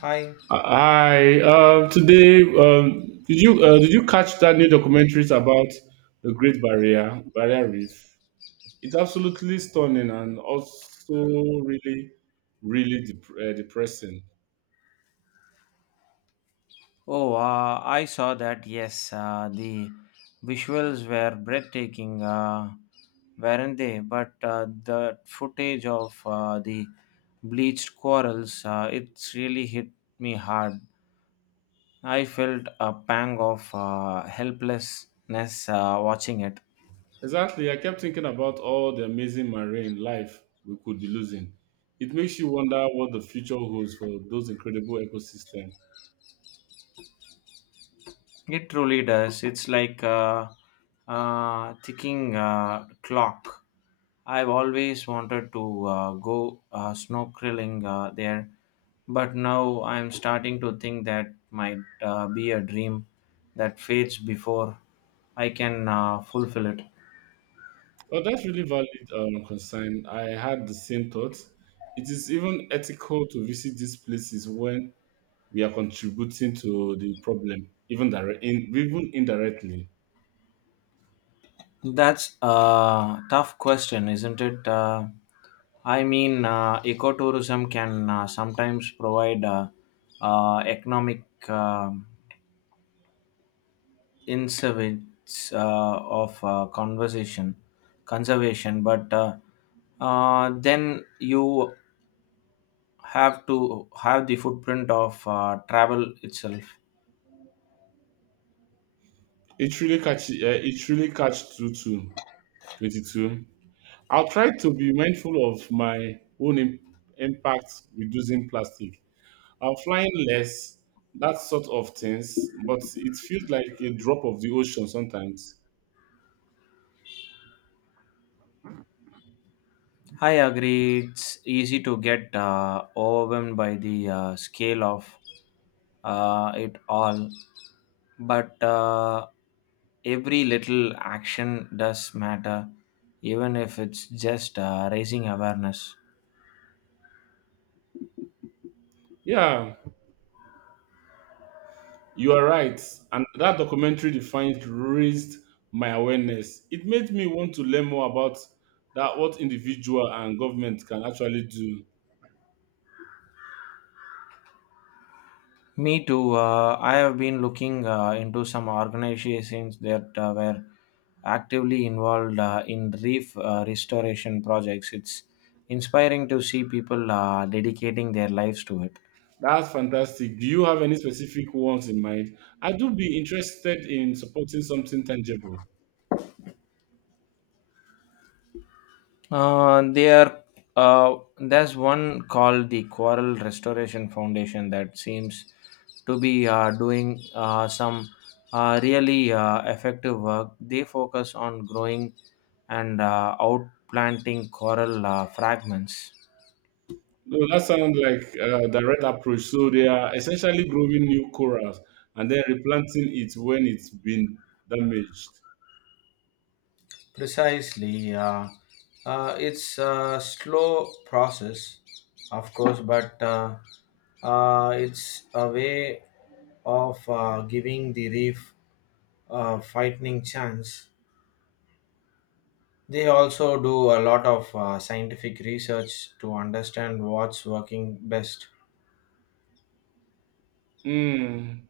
Hi. Hi. Today, did you catch that new documentaries about the Great Barrier Reef? It's absolutely stunning and also really, really depressing. Oh, I saw that. Yes, the visuals were breathtaking, weren't they? But the footage of the bleached corals, it really hit me hard. I felt a pang of helplessness watching it. Exactly. I kept thinking about all the amazing marine life we could be losing. It makes you wonder what the future holds for those incredible ecosystems. It truly does. It's like a ticking clock. I've always wanted to go snorkeling there, but now I'm starting to think that might be a dream that fades before I can fulfill it. Well, that's really valid concern. I had the same thoughts. It is even ethical to visit these places when we are contributing to the problem, even even indirectly. That's a tough question, isn't it? I mean, ecotourism can sometimes provide economic um insights of conversation conservation but then you have to have the footprint of travel itself. It really catch two two 22. I'll try to be mindful of my own impact, reducing plastic. I'm flying less, that sort of things, but it feels like a drop of the ocean sometimes. I agree, it's easy to get overwhelmed by the scale of it all, but every little action does matter, even if it's just raising awareness. Yeah, you are right. And that documentary defines raised my awareness. It made me want to learn more about that what individual and government can actually do. Me too. I have been looking into some organizations that were actively involved in reef restoration projects. It's inspiring to see people dedicating their lives to it. That's fantastic. Do you have any specific ones in mind? I do be interested in supporting something tangible. Uh, there. uh, there's one called the Coral Restoration Foundation that seems to be doing some really effective work. They focus on growing and outplanting coral fragments. No, that sounds like a direct approach. So they are essentially growing new corals and then replanting it when it's been damaged. Precisely, it's a slow process, of course, but it's a way of giving the reef frightening chance. They also do a lot of scientific research to understand what's working best. Hmm.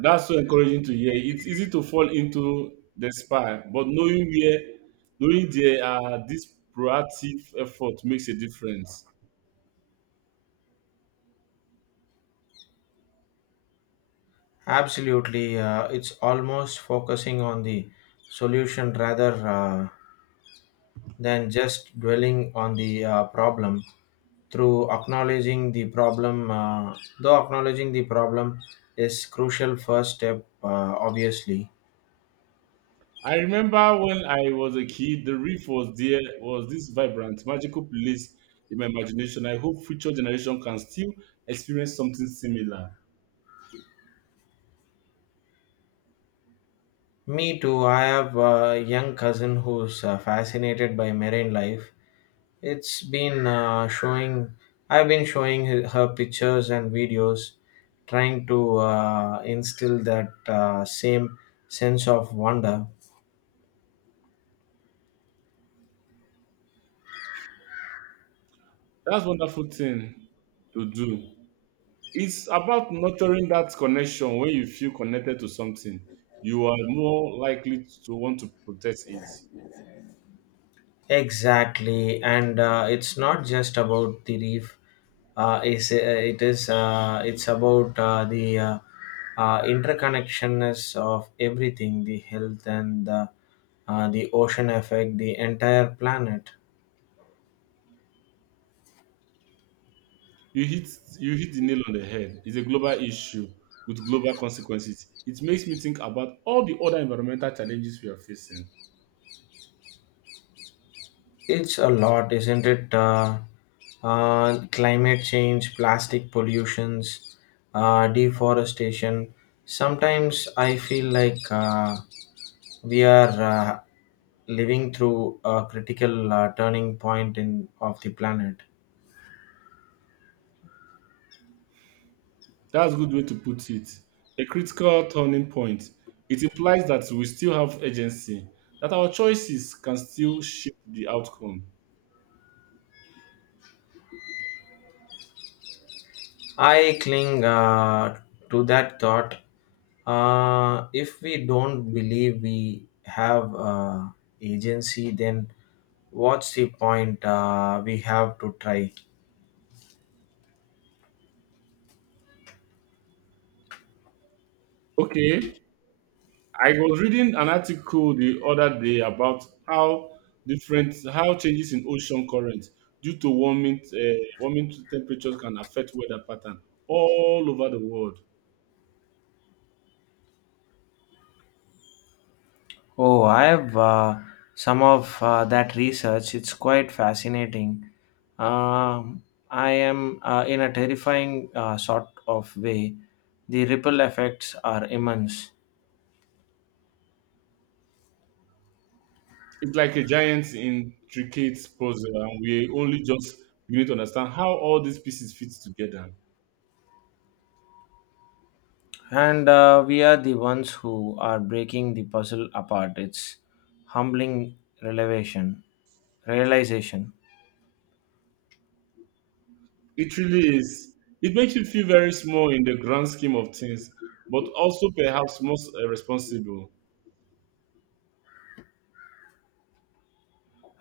That's so encouraging to hear. It's easy to fall into despair, but knowing there are this proactive effort makes a difference. Absolutely, it's almost focusing on the solution rather than just dwelling on the problem. Though acknowledging the problem is crucial first step, obviously. I remember when I was a kid, the reef was there, was this vibrant, magical place in my imagination. I hope future generation can still experience something similar. Me too. I have a young cousin who's fascinated by marine life. It's been showing. I've been showing her pictures and videos, trying to instill that same sense of wonder. That's wonderful thing to do. It's about nurturing that connection. When you feel connected to something, you are more likely to want to protect it. Exactly, and it's not just about the reef. It's, it is. It's about the interconnectionness of everything: the health and the ocean effect, the entire planet. You hit you hit the nail on the head. It's a global issue with global consequences. It makes me think about all the other environmental challenges we are facing. It's a lot, isn't it? Climate change, plastic pollutions, deforestation. Sometimes I feel like we are living through a critical turning point in of the planet. That's a good way to put it. A critical turning point. It implies that we still have agency, that our choices can still shape the outcome. I cling to that thought. If we don't believe we have agency, then what's the point? We have to try. Okay, I was reading an article the other day about how changes in ocean currents due to warming temperatures can affect weather pattern all over the world. Oh, I have some of that research. It's quite fascinating. Um, I am in a terrifying sort of way. The ripple effects are immense. It's like a giant intricate puzzle, and we only just begin to understand how all these pieces fit together. And we are the ones who are breaking the puzzle apart. It's humbling revelation, realization. It really is. It makes you feel very small in the grand scheme of things, but also perhaps most responsible.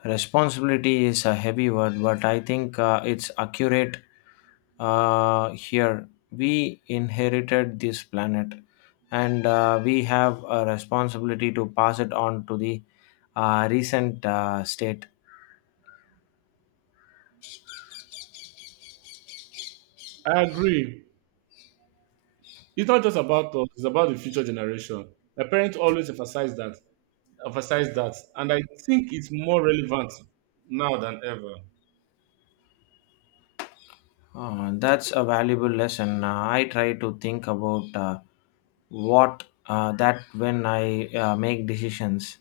Responsibility is a heavy word, but I think it's accurate here. We inherited this planet, and we have a responsibility to pass it on to the recent state. I agree. It's not just about us, it's about the future generation. My parents always emphasize that, and I think it's more relevant now than ever. That's a valuable lesson. I try to think about what that when I make decisions,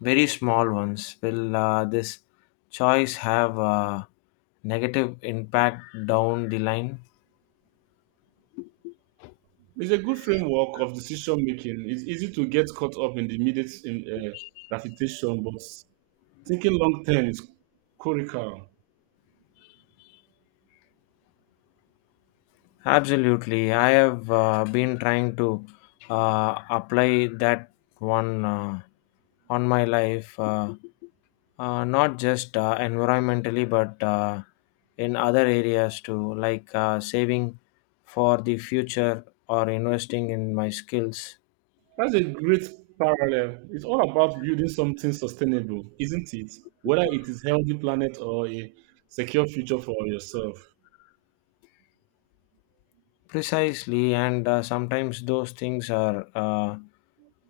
very small ones. Will this choice have a negative impact down the line? It's a good framework of decision making. It's easy to get caught up in the immediate uh, gratification, but thinking long term is critical. Absolutely. I have been trying to apply that one on my life, not just environmentally, but in other areas too, like saving for the future or investing in my skills. That's a great parallel. It's all about building something sustainable, isn't it? Whether it is healthy planet or a secure future for yourself. Precisely, and sometimes those things are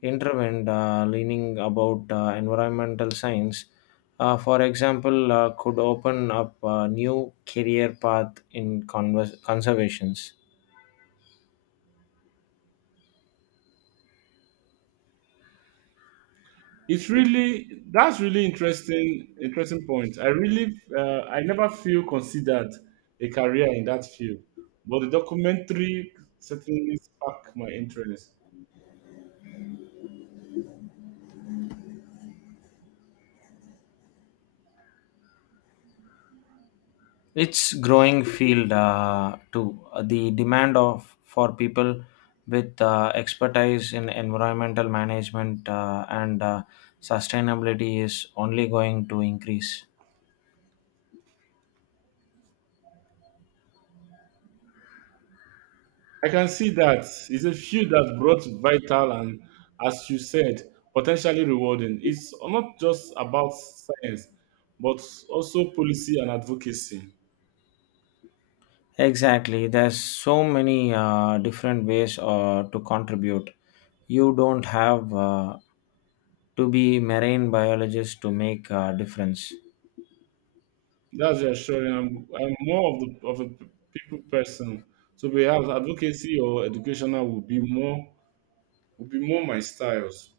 intervened, leaning about environmental science. For example, could open up a new career path in conservations. It's really that's really interesting point. I never feel considered a career in that field, but the documentary certainly sparked my interest. It's growing field too. The demand of for people with expertise in environmental management and sustainability is only going to increase. I can see that. It's a field that brought vital and, as you said, potentially rewarding. It's not just about science but also policy and advocacy. Exactly. There's so many different ways to contribute. You don't have to be marine biologist to make a difference. That's reassuring. I'm more of the of a people person, so perhaps advocacy or educational would be more my styles.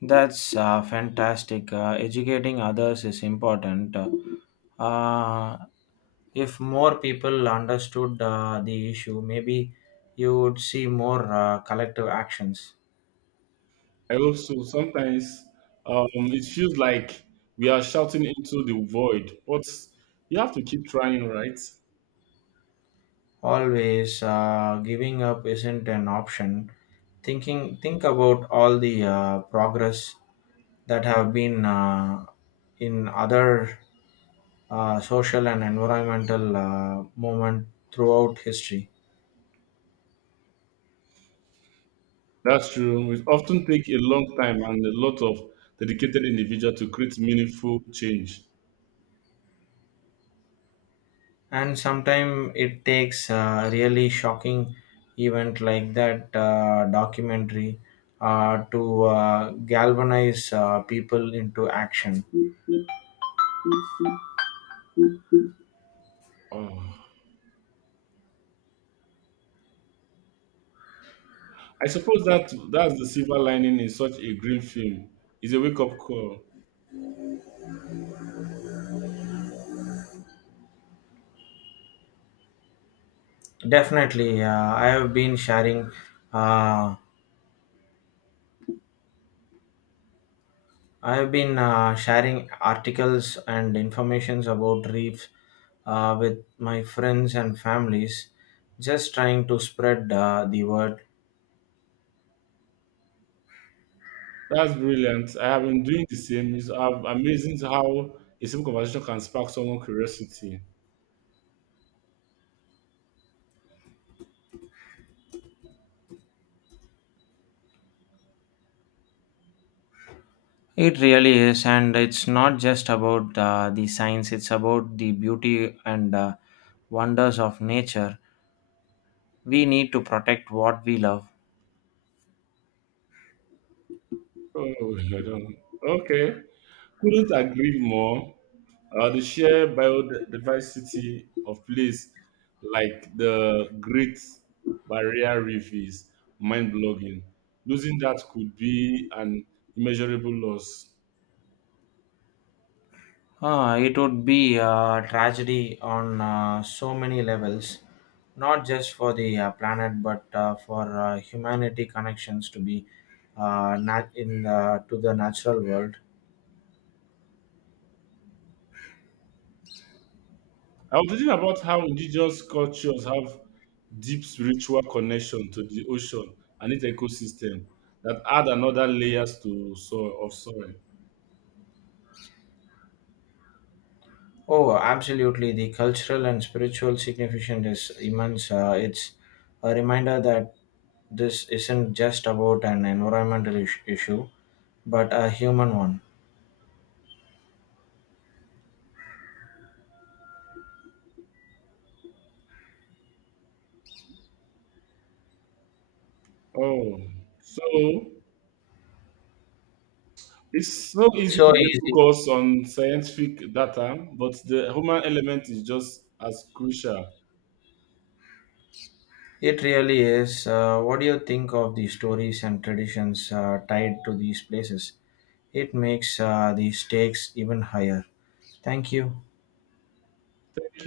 That's fantastic. Educating others is important. Uh, if more people understood the issue, maybe you would see more collective actions. I hope so. Sometimes um, it feels like we are shouting into the void, but you have to keep trying, right? Always giving up isn't an option. Think about all the progress that have been in other social and environmental movement throughout history. That's true. It often takes a long time and a lot of dedicated individual to create meaningful change. And sometimes it takes a really shocking event like that documentary to galvanize people into action. Oh. I suppose that's the silver lining in such a grim film. It's a wake up call. Definitely, Uh, I have been sharing articles and informations about reefs with my friends and families, just trying to spread the word. That's brilliant. I have been doing the same. It's amazing how a simple conversation can spark someone's curiosity. It really is, and it's not just about the science, it's about the beauty and wonders of nature. We need to protect what we love. Oh, I don't. Okay. Couldn't agree more. The sheer biodiversity of place like the Great Barrier Reef is mind-blowing. Losing that could be an immeasurable loss. Ah, it would be a tragedy on so many levels, not just for the planet, but for humanity connections to be nat- in to the natural world. I was thinking about how indigenous cultures have deep spiritual connection to the ocean and its ecosystem that add another layers to soil of soil. Oh, absolutely! The cultural and spiritual significance is immense. It's a reminder that this isn't just about an environmental issue, but a human one. Oh, so it's so It's easy to so get easy focused on scientific data, but the human element is just as crucial. It really is. What do you think of the stories and traditions tied to these places? It makes the stakes even higher. Thank you.